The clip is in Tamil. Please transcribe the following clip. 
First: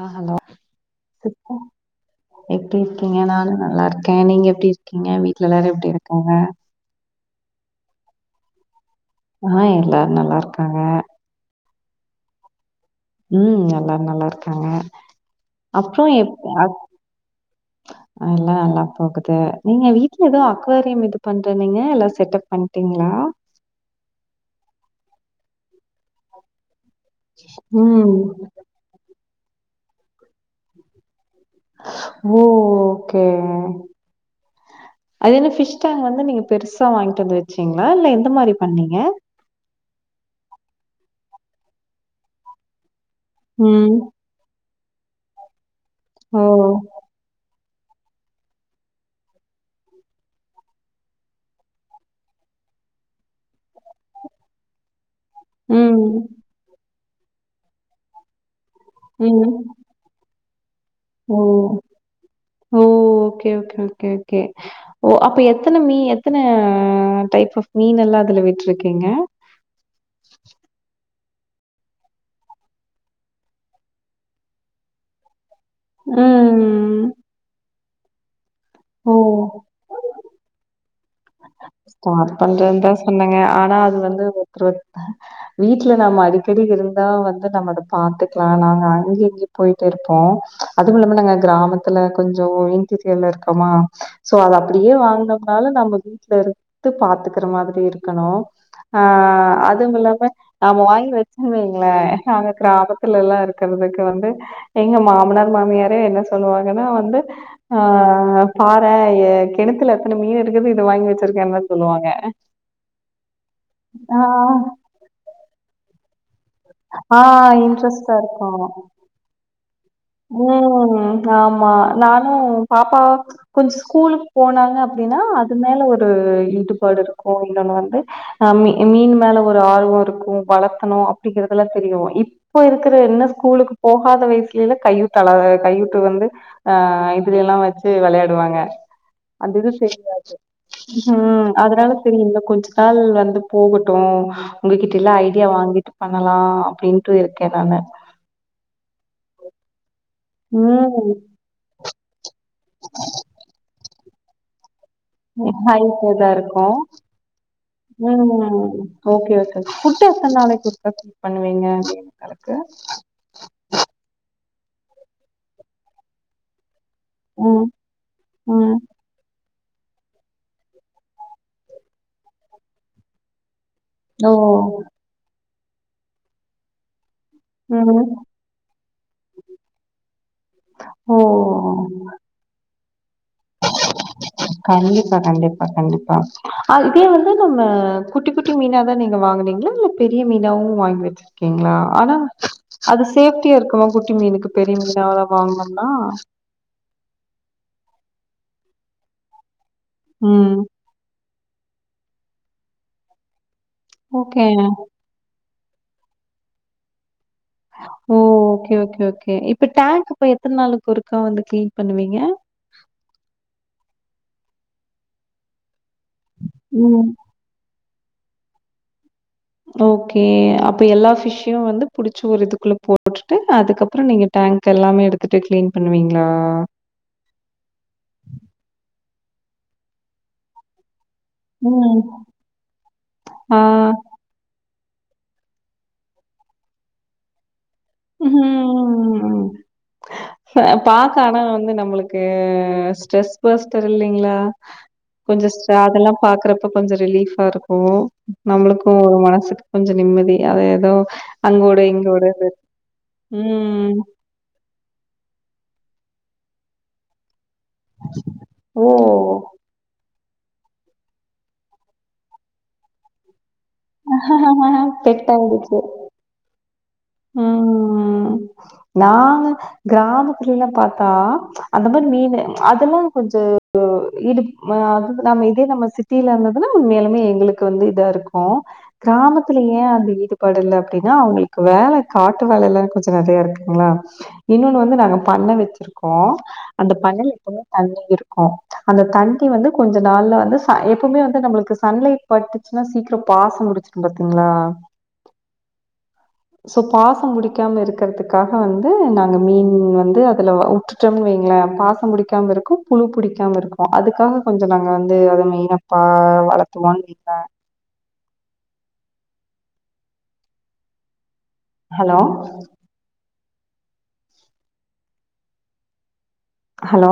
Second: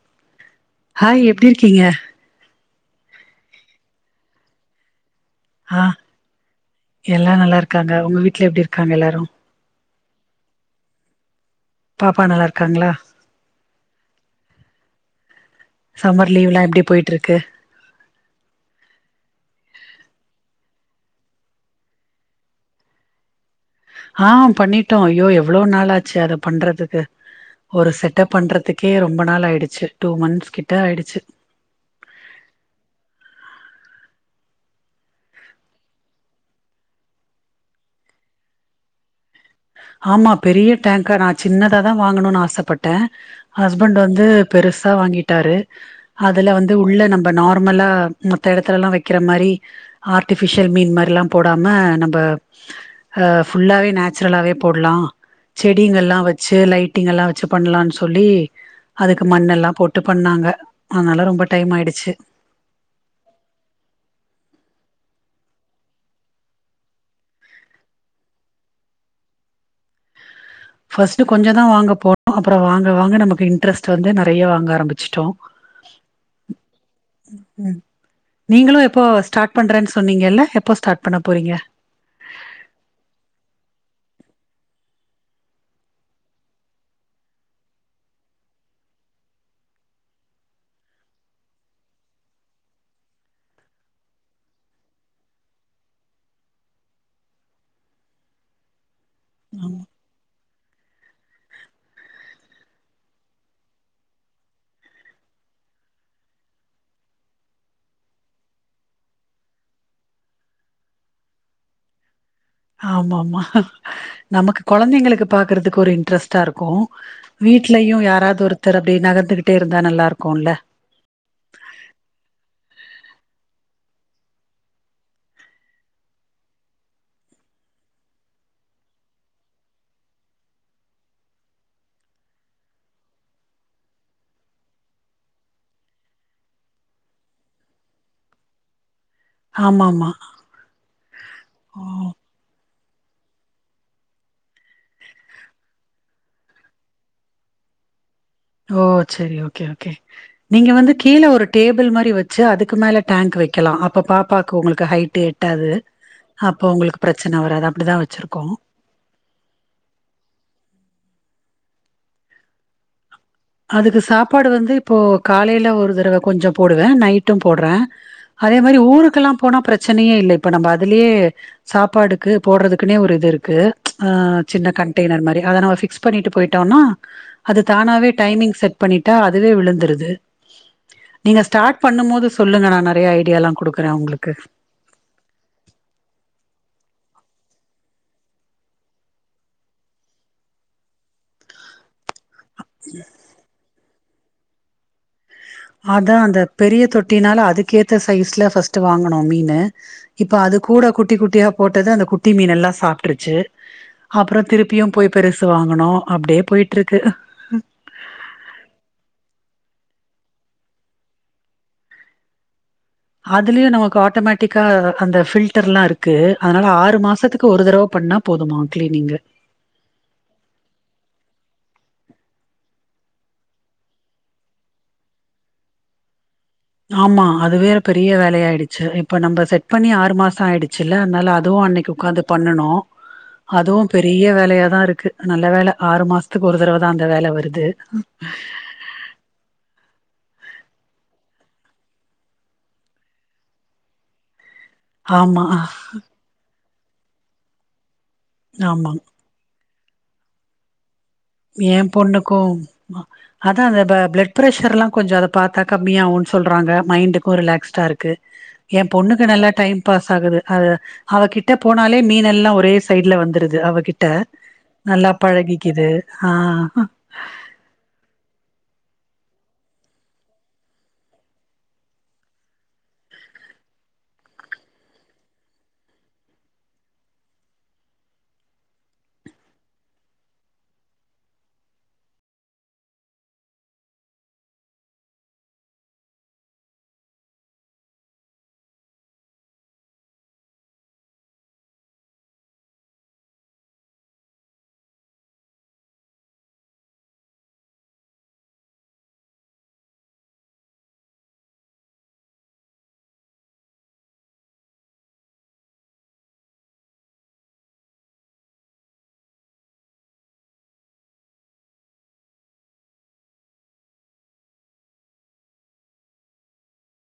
ஆஹ் ஹலோ ஹாய் எப்டி இருக்கீங்க எப்படி இருக்கீங்க நானும் நல்லா இருக்கேன் நீங்க எப்படி இருக்கீங்க வீட்டு எல்லாரும் எப்படி இருக்காங்க எல்லாம் நல்லா இருக்காங்க உங்க வீட்டுல எப்படி இருக்கு ஆஹ் இல்ல நல்லா இருக்காங்க பாப்பா நல்லா இருக்காங்களா உம் எல்லா நல்லா இருக்காங்க அப்புறம் சம்மர் லீவ்லா எப்டி போயிட்ருக்கு அதல்லாம் நல்லா போகு நீங்க வீட்டுல ஏதவும் அக்வாரியம் இது பண்றனீங்க எல்லாம் செட்டப் பண்ணிட்டீங்களா ஆஹ் பண்ணிட்டோம் ஐயோ எவ்வளவு நாளாச்சு அதை பண்றது ஒரு ம் செட்டப் பண்றதுக்கே ரொம்ப நாள் ஆயிடுச்சு டூ மந்த்ஸ் கிட்ட ஆயிடுச்சு ஓகே அது என்ன பிஷ் டங் வந்து நீங்க பெருசா வாங்கிட்டு வந்து வச்சீங்களா இல்ல எந்த மாதிரி பண்ணீங்க ஆமா பெரிய டேங்க்கா நான் சின்னதா தான் வாங்கணும்னு ஆசைப்பட்டேன் ம் ஹஸ்பண்ட் வந்து பெருசு இதோ வாங்கிட்டாரு ஓ அதுல வந்து உள்ள நம்ம நார் [unintelligible] போடலாம் செடிங்க ம் எல்லாம் வச்சு லைட் வட்டிங்க எல்லாம் வச்சு பண்ணலாம்னு சொல்லி அதுக்கு ம் மண்ணெல்லாம் போட்டு பண்ணாங்க அதனால ஓ ரொம்ப டைம் ஆயிடுச்சு ஓஓகேஓேஓே ஓகேஓ இப்ப எத்தனை மீன் எத்தனை டைப் ஆப் மீன் எல்லாம் அதுல விட்டுருக்கீங்க ஃபஸ்ட்டு கொஞ்சம் தான் வாங்க போனோம் அப்பறம் வாங்க நமக்கு இன்ட்ரஸ்ட் வந்து நிறைய வாங்க ஆரம்பிச்சிட்டோம் உஹும் நீங்களும் எப்போ ஸ்டார்ட் பண்றேன்னுன்னீங்க இல்ல எப்போ ஸ்டார்ட் பண்ண போறீங்க ஸ்டார்ட் பண்றதுன்ன தான் சொன்னங்க ஆனா அது வந்து வீட்டுல நம்ம அடிக்கடி இருந்தா வந்து நம்ம அத பாத்துக்கலாம் நாங்க அங்க இங்கய போயட்டே இருப்போம் அது மூலமா நாங்க கிராமத்துல கொஞ்சம் இன்டீரியர்ல இருக்கோமா சோ அத அப்படியே வாங்கினோம்னால நம் வீட்டுல இருந்து பாத்துக்கிற மாதிரி இருக்கணும் ஆஹ் அதுவும் இல்லாம நாம வாங்கி வச்சு வைங்களே அங்க கிராமத்துல எல்லாம் இருக்கிறதுக்கு வந்து எங்க மாமனார் மாமியாரே என்ன சொல்லுவாங்கன்னா வந்து ஆஹ் பாரேன் என் கிணத்துல எத்தனை மீன் இருக்குது வாங்கி வச்சிருக்கேன்னு சொல்லுவாங்க ஆமா ஆமா ஆ நமக்கு குழந்தைங்களுக்கு பாக்குறதுக்கு ஒரு இன்ட்ரெஸ்ட் க்கும் ஆ வீட்லயும் யாராவது ஒருத்தர் அப்படி நகர்ந்துகிட்டு உம் ஆமா நானும் பாப்பா கொஞ்சம் ஸ்கூலுக்கு போனாங்க அப்படின்னா அது மேல ஒரு ஈடுபாடு இருக்கும் இன்னொன்னு வந்து அஹ் மீன் மேல ஒரு ஆர்வம் இருக்கும் வளர்த்தணும் அப்படிங்கிறதுத எல்லாம் தெரியும் இப்போ இருக்கிற என்ன ஸ்கூலுக்கு போகாத வயசுலயலாம் கையூத்த அல கையூட்டு வந்து அஹ் இதுல எல்லாம் வச்சு விளையாடுவாங்க அதுது ஆமா ஆமா தெரியாது ஹம் ஓ அதனால தெரியும்ல கொஞ்சம் வந்து போகட்டும் உங்ககிட்ட எல்லாம் ஐடியா வாங்கிட்டு பண்ணலாம் அப்படின்ட்டு இருக்கேன் நான் ஓ சரி ஓகே ஓகே நீங்க வந்து ம் கீழே ஒரு டேபிள் [unintelligible] மாறி வச்ச வச்சுஅதுக்கு மேல டேங்க் வைக்கலாம் பாக்க உங்களுக் நைட்ல இருக்கும் உங்களுக்கு பிரச்சன வராது அப்டிதா வச்சிருக்கோ ம்ம் ஓகே ஓகே ஃபுட் எத்தன நாளைக்கு பண்ணுவீங்க அப்படி யங்களுக்கு அதுக்கு சாப்பாடு வந்து இப்போ காலையில ஒரு தடவை கொஞ்சம் போட் நைட்டும் ம் போடுறேன் அதே ம் மாதிரி ஊருக்கெல்லாம் ஊருக்குபோனா பிரச்சனையே இல்லை இப்ப நம்ம அதுலேயே சாப்பாடுக்கு போடுறதுக்குன்னே ஒரு இது இருக்கு ஓ ஆஹ சின்ன கண்டைனர் மாரி அதை நம்ம ஃபிக்ஸ் பண்ணிட்டு போயிட்டோம்னா அது ம் தானாவே டைமிங் செட் பண்ணிட்டா அதுவே விழுந்துருது ஓ நீங்க ஸ்டார்ட் பண்ணும் போது சொல்லுங்க நான் [unintelligible] கண்டிப்பா கண்டிப்பா கண்டிப்பா அத வந்து நம்ம குட்டி குட்டி மீனா தான் நீங்க வாங்குறீங்களா இல்ல பெரிய மீனாவும் வாங்கி வச்சிருக்கீங்களா ஆனா அது சேஃப்டியா இருக்குமா குட் சின்ன மீனுக்கு பெரிய மீன அவ்வளவா அதான் அந்த பெரிய தொட்டினால அதுக்கேற்ற சைஸில் பஸ்ட்டு வாங்கனும் மீன் இப்ப ம். அது கூட குட்டி குட்டி யா போட்டது அந்த குட்டி மீன்னெல்லாம் சாப்பிட்டுருச்சு ஓகே. அப்புறம் திருப்பியும் போய் பெருசு வாங்கனும் அப்படியே போயிட்டு இருக்கு ஓ ஓகே ஓகே ஓகே இப்ப டேங்க் இப்ப எத்தனை நாளுக்கு ஒருக்கா வந்து கிளீன் பண்ணுவீங்க அதுலயும் நமக்கு ஆட்டோமேட்டிக்கா அந்த பில்டர் எல்லாம் இருக்கு இருக்கு அதனால ஆறு ம். மாசத்துக்கு ஒரு தடவை பண்ணா போதுமா க்லீ நீங்கு ஓகே அப்ப எல்லா பிஷ்யும் வந்து புடிச்சு ஒரு இதுக்குள்ள போட்டுட்டு அதுக்கப்புறம் நீங்க டேங்க் எல்லாமே எடுத்துட்டு கிளீன் பண்ணுவீங்களா ஆமா அதுவேற பெரிய வேலையாயிடுச்சு இப்ப நம்ம செட் பண்ணி ஆறு மாசம் ஆயிடுச்சு அதுவும் அன்னைக்கு ம். உக்காந்து பண்ணுணோம் ஆ. அதுவும் பெரிய வேலையா தான் இருக்கு நல்ல வேலை ஆறு மாசத்துக்கு ஒரு தடவை தான் அந்த வேலை வருது [inaudible] ம்ஹ்ம். பாக்க ஆனா வந்து நம்மளுக்கு ஸ்ட்ரெஸ் பேஸ்டர்ல்லலைங்களா ஆமா, கொஞ்சம் அதெல்லாம் பாக்குற இப்ப கொஞ்சம் ரிலீபா இருக்கும் ஆமா. நம்மளுக்கும் ஒரு மனசுக்கு கொஞ்சம் நிம்மதி அத ஏதோ அங்கோட, ஏன் இங்கோட இது. பொண்ணுக்கும் அதான் அந்த ம். பிளட் ப்ரஷர் எல்லாம் கொஞ்சம் அத பார்த்தா கம்மியாகும்னு சொல்றாங்க மைண்டுக்கும் ரிலாக்ஸ் இருக்கு என் பொண்ணுக்கு ஓ! நல்லா டைம் பாஸ் ஆகுது அ அவகிட்ட போனாலே மீன எல்லாம் ஒரே சைட்ல வந்துருது அவகிட்ட நல்லா பழகிக்குது ஆஹ் உம் நாங்க கிராமத்துல எல்லாம் பார்த்தா அந்த மாதிரி மீன் அதெல்லாம் கொஞ்சம் அது நம்ம இதே நம்ம சிட்டியில இருந்ததுன்னா உண்மையலுமே எங்களுக்கு வந்து இதா இருக்கும் கிராமத்துல ஏன் அது ஈடுபாடு இல்லை அப்படின்னா அவங்களுக்கு வேலை காட்டு வாலை எல்லாரும் கொஞ்சம் நிறைய இருக்குங்களா இன்னொன்னு வந்து நாங்க பண்ணை வச்சிருக்கோம் அந்த பண்ணல எப்பவுமே தண்ணி இருக்கும் அந்த தண்ணி வந்து கொஞ்ச நாள்ல வந்து எப்பவுமே வந்து நம்மளுக்கு சன்லைட் பட்டுச்சுன்னா சீக்கிரம் பாசன புடிச்சிடு பாத்தீங்களா சோ பாசம் படிக்காம இருக்கிறதுக்காக வந்து நாங்க மீன் வந்து அதுல உட்டுட்டோம்னு வைங்களேன் பாசம் பிடிக்காம இருக்கும் புழு புிடிக்காம இருக்கும் அதுக்காக கொஞ்சம் நாங்க வந்து அத மீனை வளர்த்தவோம்னு வைங்கல ஹலோ ஹலோ